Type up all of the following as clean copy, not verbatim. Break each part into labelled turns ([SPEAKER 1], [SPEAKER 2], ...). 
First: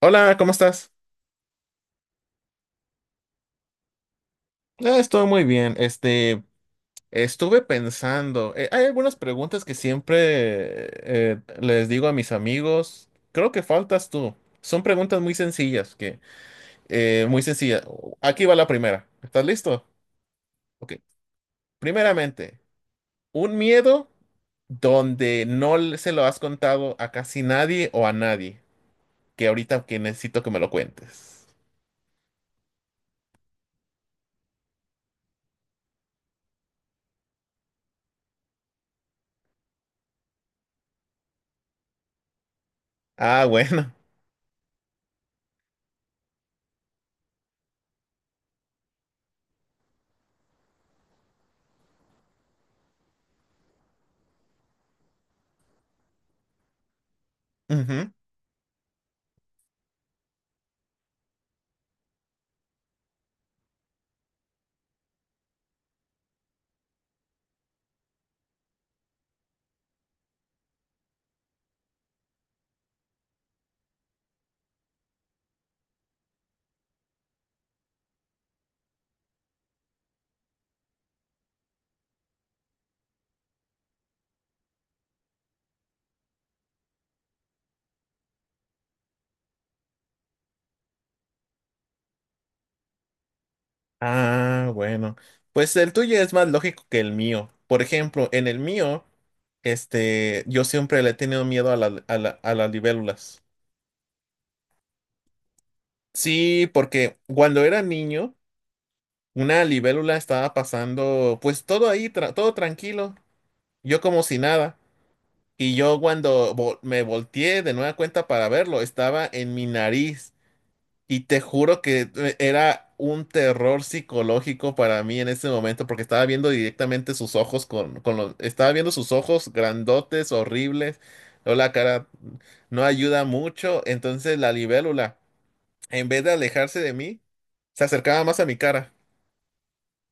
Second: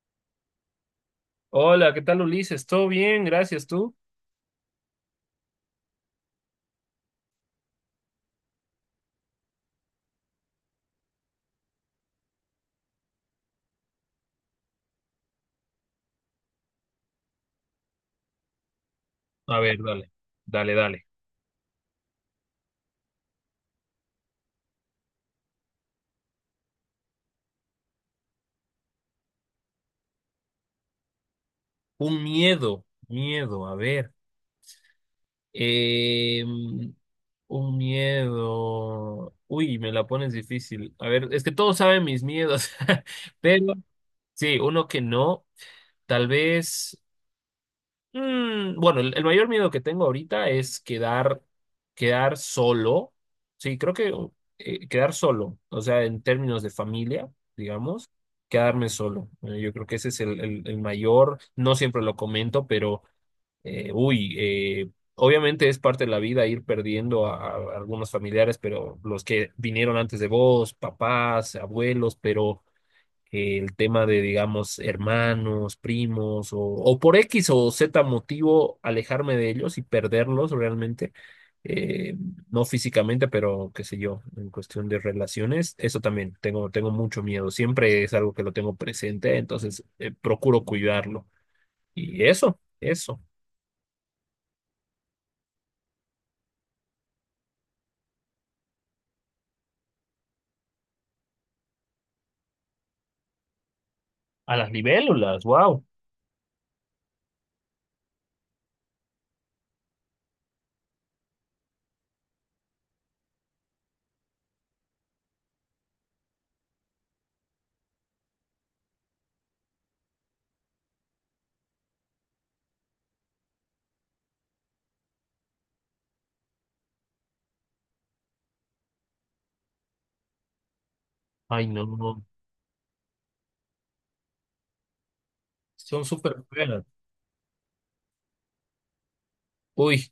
[SPEAKER 1] Hola, ¿cómo estás?
[SPEAKER 2] Hola, ¿qué tal Ulises? ¿Todo bien? Gracias, ¿tú?
[SPEAKER 1] Ah, estoy muy bien. Estuve pensando, hay algunas preguntas que siempre les digo a mis amigos. Creo que faltas tú. Son preguntas muy sencillas, que muy sencillas. Aquí va la primera. ¿Estás
[SPEAKER 2] A ver,
[SPEAKER 1] listo?
[SPEAKER 2] dale, dale,
[SPEAKER 1] Ok.
[SPEAKER 2] dale.
[SPEAKER 1] Primeramente, un miedo donde no le- se lo has contado a casi nadie o a nadie, que ahorita que necesito que me lo cuentes.
[SPEAKER 2] Un miedo, miedo, a ver. Eh, un miedo. Uy, me la pones difícil. A ver, es que todos saben mis miedos,
[SPEAKER 1] Ah,
[SPEAKER 2] pero
[SPEAKER 1] bueno.
[SPEAKER 2] sí, uno que no. Tal vez. Mm, bueno, el mayor miedo que tengo ahorita es quedar solo. Sí, creo que quedar solo, o sea, en términos de familia, digamos, quedarme solo. Yo creo que ese es el mayor, no siempre lo comento, pero, obviamente es parte de la vida ir perdiendo a algunos familiares, pero los que vinieron antes de vos, papás, abuelos, pero que el tema de, digamos, hermanos, primos, o por X o Z motivo, alejarme de ellos y perderlos realmente, eh, no físicamente, pero qué sé yo, en cuestión de relaciones, eso también, tengo mucho miedo, siempre es algo que lo tengo presente, entonces procuro cuidarlo. Y eso.
[SPEAKER 1] Ah, bueno. Pues el tuyo es más lógico que el mío. Por ejemplo, en el mío, este, yo siempre le he tenido miedo a las libélulas.
[SPEAKER 2] A las libélulas, wow.
[SPEAKER 1] Sí, porque cuando era niño, una libélula estaba pasando, pues todo ahí, todo tranquilo, yo como si nada. Y yo cuando me volteé de nueva cuenta para verlo, estaba en mi nariz. Y te juro que era un terror psicológico para mí en ese momento, porque estaba viendo directamente sus ojos con estaba viendo sus ojos grandotes, horribles, o
[SPEAKER 2] Ay,
[SPEAKER 1] la
[SPEAKER 2] no,
[SPEAKER 1] cara
[SPEAKER 2] no,
[SPEAKER 1] no ayuda mucho. Entonces la libélula,
[SPEAKER 2] son
[SPEAKER 1] en vez de
[SPEAKER 2] súper
[SPEAKER 1] alejarse
[SPEAKER 2] feas.
[SPEAKER 1] de mí, se acercaba más a mi cara.
[SPEAKER 2] Uy,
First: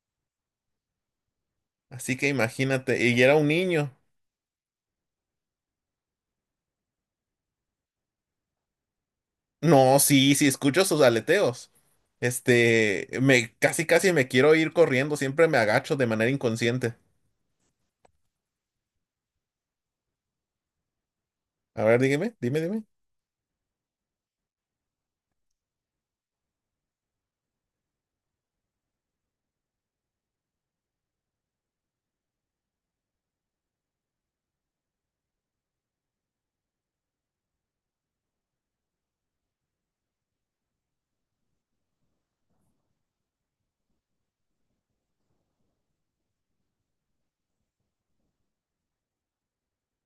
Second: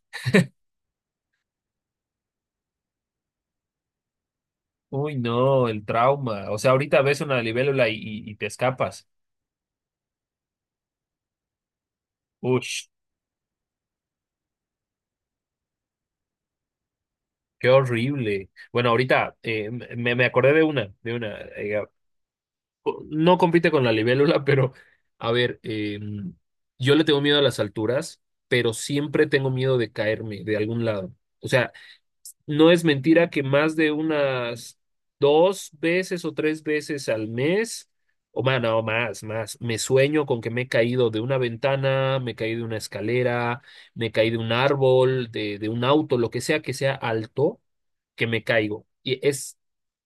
[SPEAKER 1] Así que imagínate, y era un niño.
[SPEAKER 2] uy, no, el trauma. O sea, ahorita ves una libélula y, y te escapas.
[SPEAKER 1] No, sí, sí, escucho sus aleteos.
[SPEAKER 2] Uy.
[SPEAKER 1] Este, me casi casi me quiero ir corriendo, siempre me agacho de manera inconsciente.
[SPEAKER 2] Qué horrible. Bueno, ahorita me acordé de una, de una.
[SPEAKER 1] A ver, dígame, dime, dime.
[SPEAKER 2] No compite con la libélula, pero a ver, yo le tengo miedo a las alturas, pero siempre tengo miedo de caerme de algún lado. O sea, no es mentira que más de unas 2 veces o 3 veces al mes, o más, no, más, más, me sueño con que me he caído de una ventana, me caí de una escalera, me caí de un árbol, de un auto, lo que sea alto, que me caigo. Y es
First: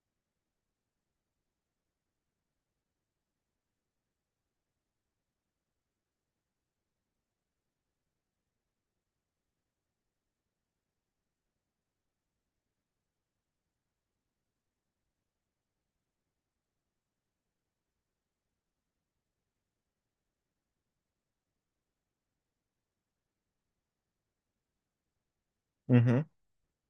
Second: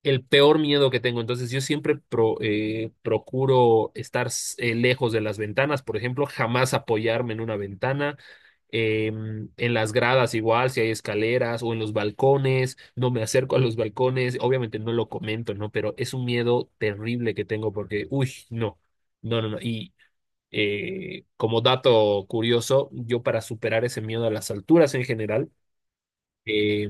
[SPEAKER 2] el peor miedo que tengo. Entonces yo siempre procuro estar lejos de las ventanas, por ejemplo, jamás apoyarme en una ventana eh, en las gradas igual, si hay escaleras o en los balcones, no me acerco a los balcones, obviamente no lo comento, ¿no? Pero es un miedo terrible que tengo porque, uy, no, no, no, no. Y como dato curioso, yo para superar ese miedo a las alturas en general,
[SPEAKER 1] Ujú.
[SPEAKER 2] eh,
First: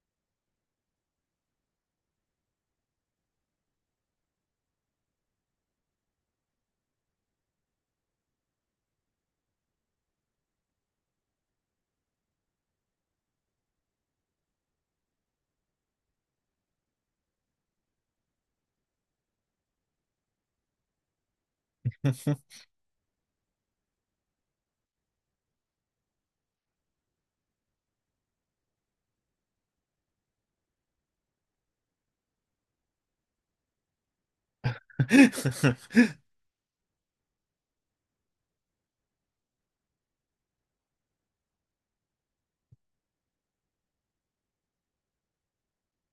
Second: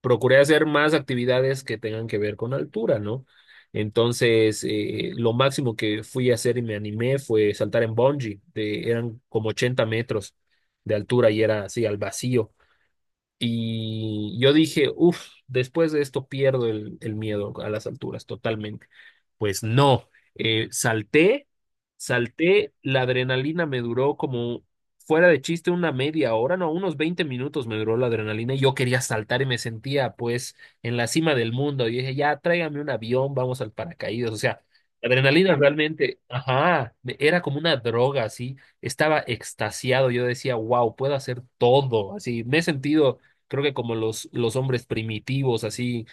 [SPEAKER 2] procuré hacer más actividades que tengan que ver con altura, ¿no? Entonces, lo máximo que fui a hacer y me animé fue saltar en bungee, de, eran como 80 metros de altura y era así al vacío. Y yo dije, uff, después de esto pierdo el miedo a las alturas totalmente. Pues no, eh, salté, salté, la adrenalina me duró como fuera de chiste una media hora, no, unos 20 minutos me duró la adrenalina y yo quería saltar y me sentía pues en la cima del mundo. Y dije, ya, tráigame un avión, vamos al paracaídas. O sea, la adrenalina realmente, ajá, era como una droga, así, estaba extasiado, yo decía, wow, puedo hacer todo, así, me he sentido creo que como los hombres primitivos, así,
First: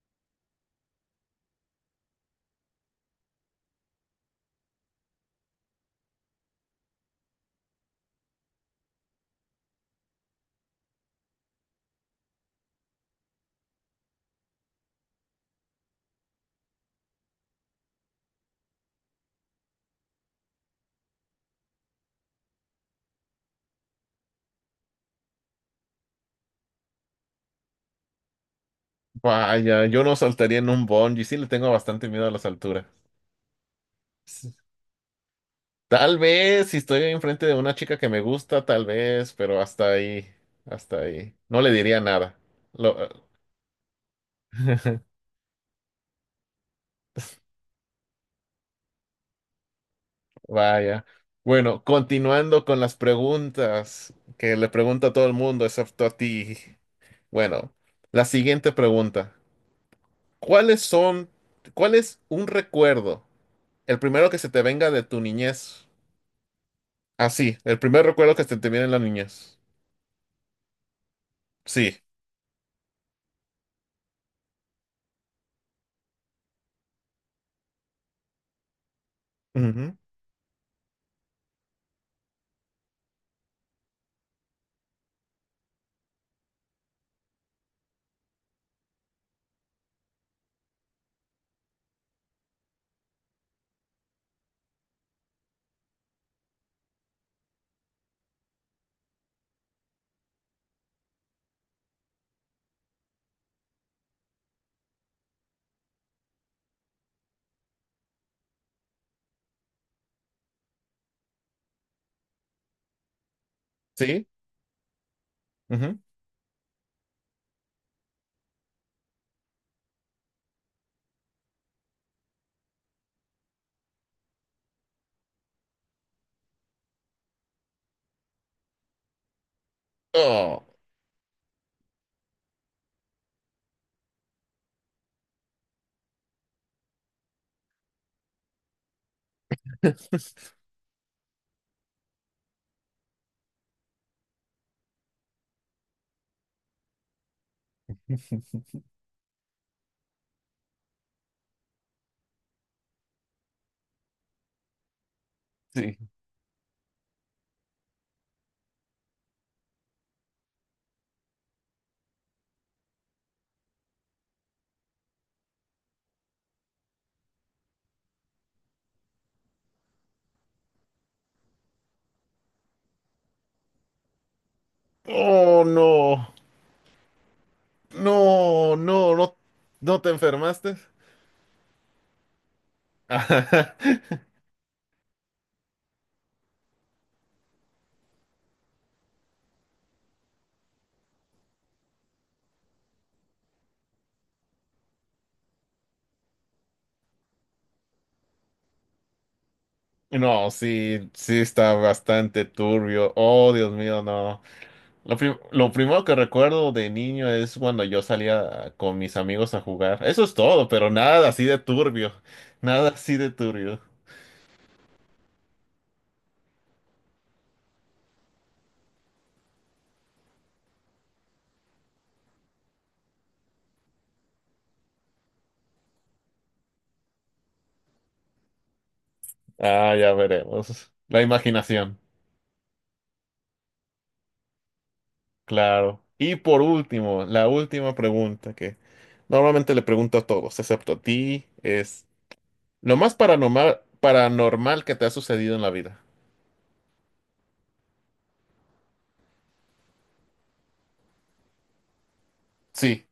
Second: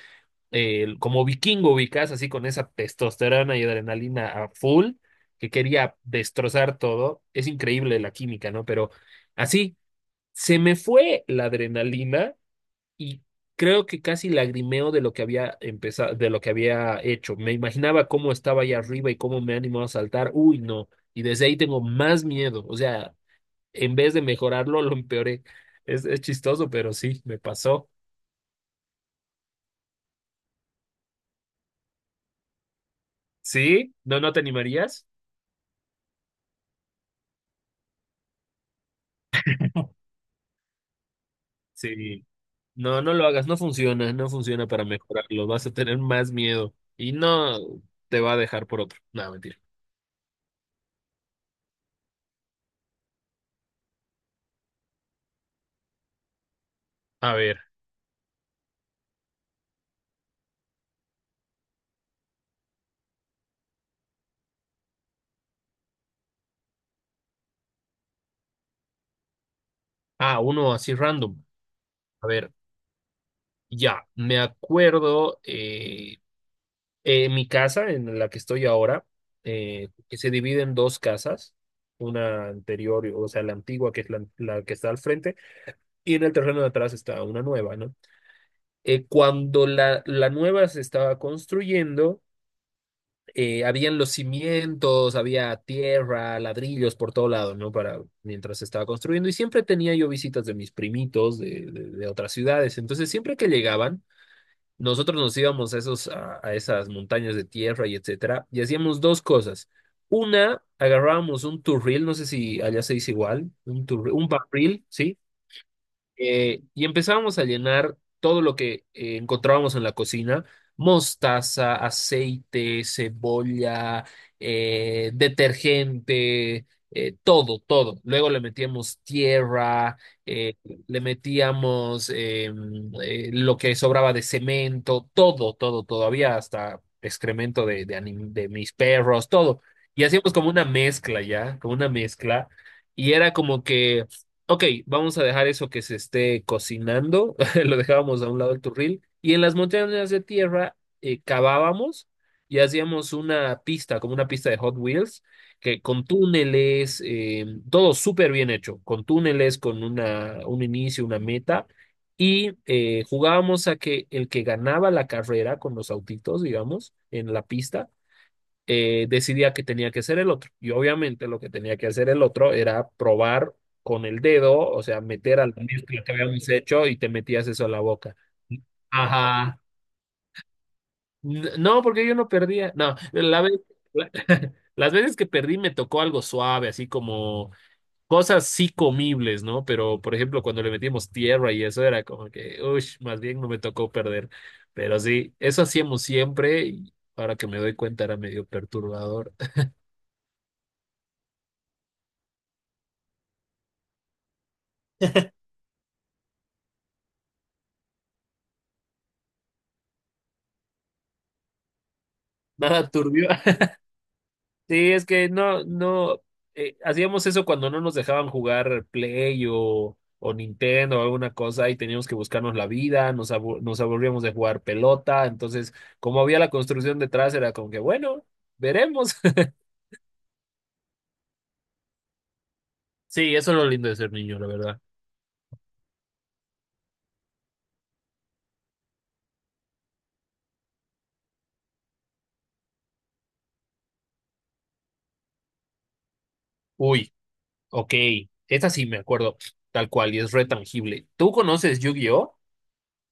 [SPEAKER 2] como vikingo ubicás, así con esa testosterona y adrenalina a full, que quería destrozar todo. Es increíble la química, ¿no? Pero así, se me fue la adrenalina y creo que casi lagrimeo de lo que había empezado, de lo que había hecho. Me imaginaba cómo estaba allá arriba y cómo me animó a saltar. Uy, no. Y desde ahí tengo más miedo. O sea, en vez de mejorarlo, lo empeoré. Es chistoso, pero sí, me pasó.
[SPEAKER 1] Vaya, yo no saltaría en un bungee, sí le tengo bastante miedo a las alturas.
[SPEAKER 2] ¿Sí? ¿No te
[SPEAKER 1] Sí.
[SPEAKER 2] animarías?
[SPEAKER 1] Tal vez si estoy enfrente de una chica que me gusta, tal vez, pero hasta ahí, hasta ahí. No le diría
[SPEAKER 2] Sí.
[SPEAKER 1] nada. Lo-
[SPEAKER 2] No, no lo hagas, no funciona, no funciona para mejorarlo, vas a tener más miedo y no te va a dejar por otro. No, mentira.
[SPEAKER 1] Vaya. Bueno, continuando con las preguntas que le pregunto a todo el mundo, excepto a ti.
[SPEAKER 2] A ver,
[SPEAKER 1] Bueno, la siguiente pregunta. ¿Cuáles son, ¿cuál es un recuerdo, el primero que se te venga de tu niñez? Ah, sí, el primer recuerdo que se te viene en la niñez.
[SPEAKER 2] ah, uno así random.
[SPEAKER 1] Sí.
[SPEAKER 2] A ver, ya, me acuerdo mi casa en la que estoy ahora,
[SPEAKER 1] Ujú,
[SPEAKER 2] que se divide en dos casas, una anterior, o sea, la antigua que es la que está al frente, y en el terreno de atrás está una nueva, ¿no? Cuando la nueva se estaba construyendo, habían los cimientos, había tierra, ladrillos por todo lado, ¿no? Para mientras se estaba construyendo. Y siempre tenía yo visitas de mis primitos de otras ciudades. Entonces, siempre que llegaban, nosotros nos íbamos a esos, a esas montañas de tierra y etcétera, y hacíamos dos cosas. Una, agarrábamos un turril, no sé si allá se dice igual, un turril,
[SPEAKER 1] sí.
[SPEAKER 2] un barril, ¿sí?
[SPEAKER 1] Ujú.
[SPEAKER 2] Y empezábamos a llenar todo lo que encontrábamos en la cocina, mostaza, aceite, cebolla, detergente, todo, todo. Luego le metíamos tierra, eh,
[SPEAKER 1] Oh,
[SPEAKER 2] le metíamos lo que sobraba de cemento, todo, todo, todo. Había hasta excremento de mis perros, todo. Y hacíamos como una mezcla ya, como una mezcla. Y era como que... Ok, vamos a dejar eso que se esté cocinando, lo dejábamos a un lado del turril, y en las montañas de tierra cavábamos y hacíamos una pista, como una pista de Hot Wheels, que
[SPEAKER 1] sí.
[SPEAKER 2] con túneles, todo súper bien hecho, con túneles, con una, un inicio, una meta, y jugábamos a que el que ganaba la carrera con los autitos, digamos, en la pista, decidía que tenía que hacer el otro. Y obviamente lo que tenía que hacer el otro era probar con el dedo, o sea, meter al la
[SPEAKER 1] Oh,
[SPEAKER 2] mezcla que
[SPEAKER 1] no.
[SPEAKER 2] habíamos hecho y te metías eso a la boca.
[SPEAKER 1] No, no, no.
[SPEAKER 2] Ajá.
[SPEAKER 1] ¿No te enfermaste?
[SPEAKER 2] No, porque yo no perdía. No, la vez,
[SPEAKER 1] Ajá.
[SPEAKER 2] la- las veces que perdí me tocó algo suave, así como cosas sí comibles, ¿no? Pero, por ejemplo, cuando le metimos tierra y eso era como que, uy, más bien no me tocó perder. Pero sí, eso hacíamos siempre y ahora que me doy cuenta era medio perturbador.
[SPEAKER 1] No, sí, sí está bastante turbio. Oh, Dios mío, no. Lo primero que recuerdo de niño es cuando yo salía con mis amigos a jugar. Eso es todo, pero nada así de turbio.
[SPEAKER 2] Nada
[SPEAKER 1] Nada así
[SPEAKER 2] turbio.
[SPEAKER 1] de turbio.
[SPEAKER 2] Sí, es que no, no, hacíamos eso cuando no nos dejaban jugar Play o Nintendo o alguna cosa y teníamos que buscarnos la vida, nos, nos aburríamos de jugar pelota, entonces como había la construcción detrás era como que, bueno, veremos.
[SPEAKER 1] Ah, ya veremos. La imaginación.
[SPEAKER 2] Sí, eso es lo lindo de ser niño, la verdad.
[SPEAKER 1] Claro. Y por último, la última pregunta que normalmente le pregunto a todos, excepto a ti, es lo más paranormal que te ha sucedido en la vida.
[SPEAKER 2] Uy, ok, esta sí me acuerdo, tal cual, y es re tangible. ¿Tú conoces Yu-Gi-Oh?
[SPEAKER 1] Sí,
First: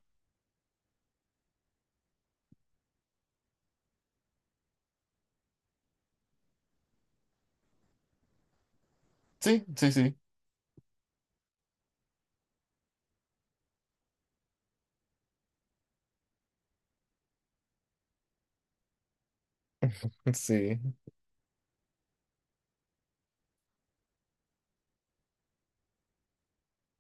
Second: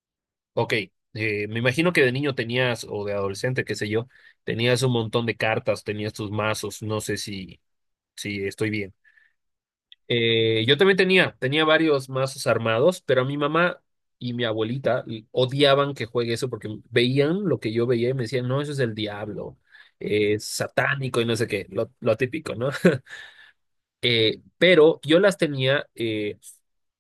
[SPEAKER 2] Ok, me imagino que de niño tenías, o de adolescente, qué sé yo, tenías un montón de cartas, tenías tus mazos, no sé si, si estoy bien.
[SPEAKER 1] sí, sí, sí.
[SPEAKER 2] Yo también tenía, tenía varios mazos armados, pero a mi mamá y mi abuelita odiaban que juegue eso porque veían lo que yo veía y me decían, no, eso es el diablo, es
[SPEAKER 1] Sí.
[SPEAKER 2] satánico y no sé qué, lo típico, ¿no? Pero yo las tenía,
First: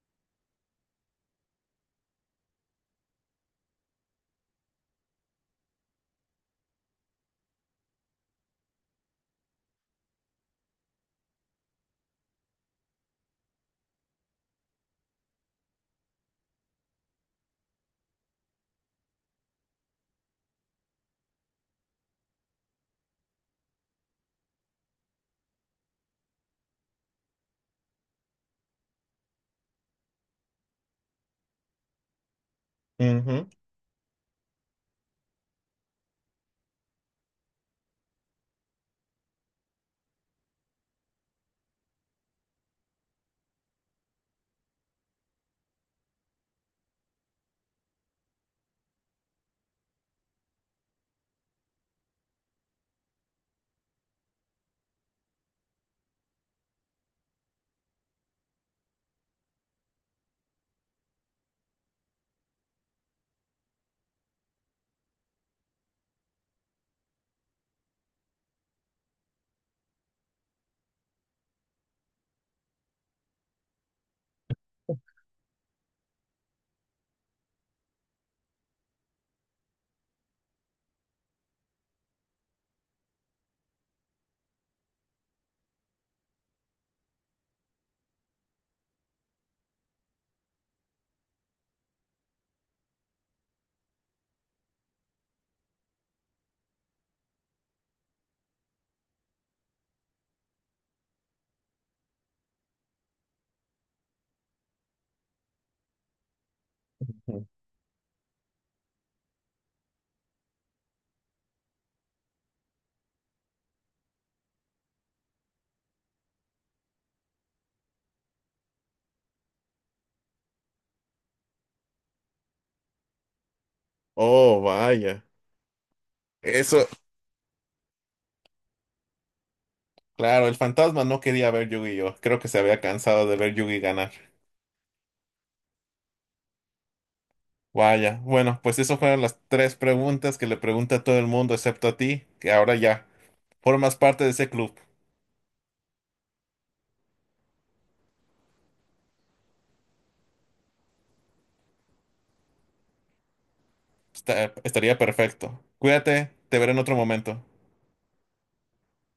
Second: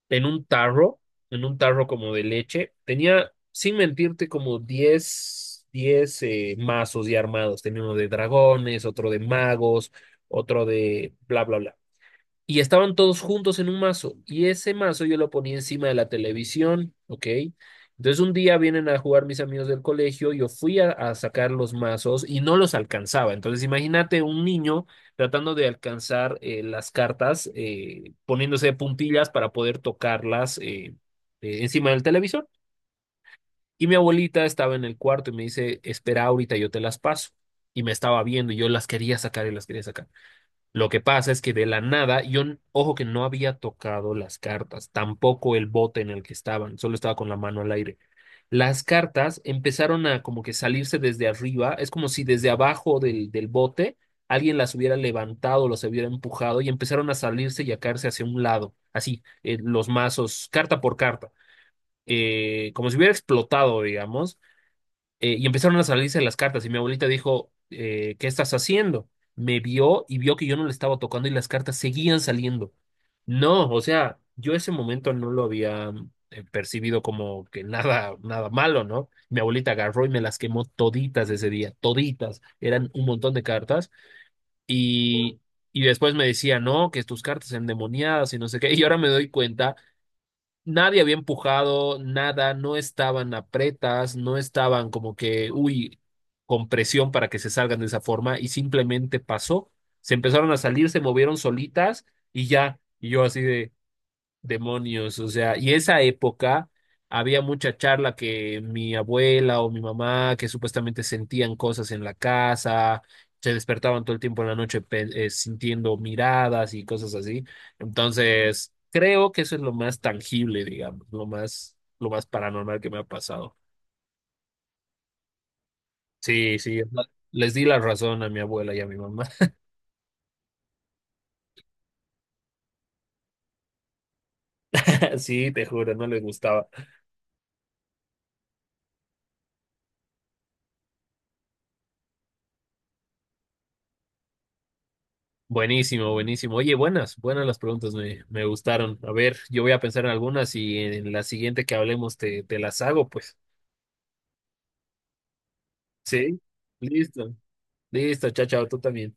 [SPEAKER 2] en un tarro, en un tarro como de leche. Tenía, sin mentirte, como diez mazos ya armados. Tenía uno de dragones, otro de magos, otro de bla, bla, bla y estaban todos juntos en un mazo. Y ese mazo yo lo ponía encima de la televisión, ¿ok? Entonces un día vienen a jugar mis amigos del colegio, yo fui a sacar los mazos y no los alcanzaba. Entonces imagínate un niño tratando de alcanzar las cartas, poniéndose de puntillas para poder tocarlas encima del televisor.
[SPEAKER 1] Ujú.
[SPEAKER 2] Y mi abuelita estaba en el cuarto y me dice, espera ahorita, yo te las paso. Y me estaba viendo y yo las quería sacar y las quería sacar. Lo que pasa es que de la nada, yo, ojo que no había tocado las cartas, tampoco el bote en el que estaban, solo estaba con la mano al aire. Las cartas empezaron a como que salirse desde arriba, es como si desde abajo del bote alguien las hubiera levantado, los hubiera empujado y empezaron a salirse y a caerse hacia un lado, así, los mazos, carta por carta, como si hubiera explotado, digamos y empezaron a salirse las cartas y mi abuelita dijo, ¿qué estás haciendo? Me vio y vio que yo no le estaba tocando y las cartas seguían saliendo. No, o sea, yo ese momento no lo había percibido como que nada, nada malo, ¿no? Mi abuelita agarró y me las quemó toditas ese día, toditas. Eran un montón de cartas y, y después me decía, no, que tus cartas endemoniadas y no sé qué. Y ahora me doy cuenta Nadie había empujado, nada, no estaban apretas, no estaban como que, uy, con presión para que se salgan de esa forma y simplemente pasó. Se empezaron a salir, se movieron solitas y ya. Y yo así de, Demonios, o sea, y esa época había mucha charla que mi abuela o mi mamá, que supuestamente sentían cosas en la casa, se despertaban todo el tiempo en la noche sintiendo miradas y cosas así. Entonces, creo que eso es lo más tangible, digamos, lo más paranormal que me ha pasado.
[SPEAKER 1] Oh, vaya.
[SPEAKER 2] Sí, sí,
[SPEAKER 1] Eso,
[SPEAKER 2] les di la razón a mi abuela y a mi mamá.
[SPEAKER 1] claro, el fantasma no quería ver Yu-Gi-Oh! Creo que se había cansado de ver Yugi ganar.
[SPEAKER 2] Sí, te juro, no les gustaba.
[SPEAKER 1] Vaya. Bueno, pues esas fueron las tres preguntas que le pregunta a todo el mundo, excepto a ti, que ahora ya formas parte de ese club.
[SPEAKER 2] Buenísimo. Oye, buenas las preguntas, me gustaron. A ver, yo voy a pensar en algunas y en la siguiente que hablemos te, te las hago, pues.
[SPEAKER 1] Estaría perfecto. Cuídate,
[SPEAKER 2] Sí,
[SPEAKER 1] te veré en otro
[SPEAKER 2] listo.
[SPEAKER 1] momento.
[SPEAKER 2] Listo, chao, chao, tú también.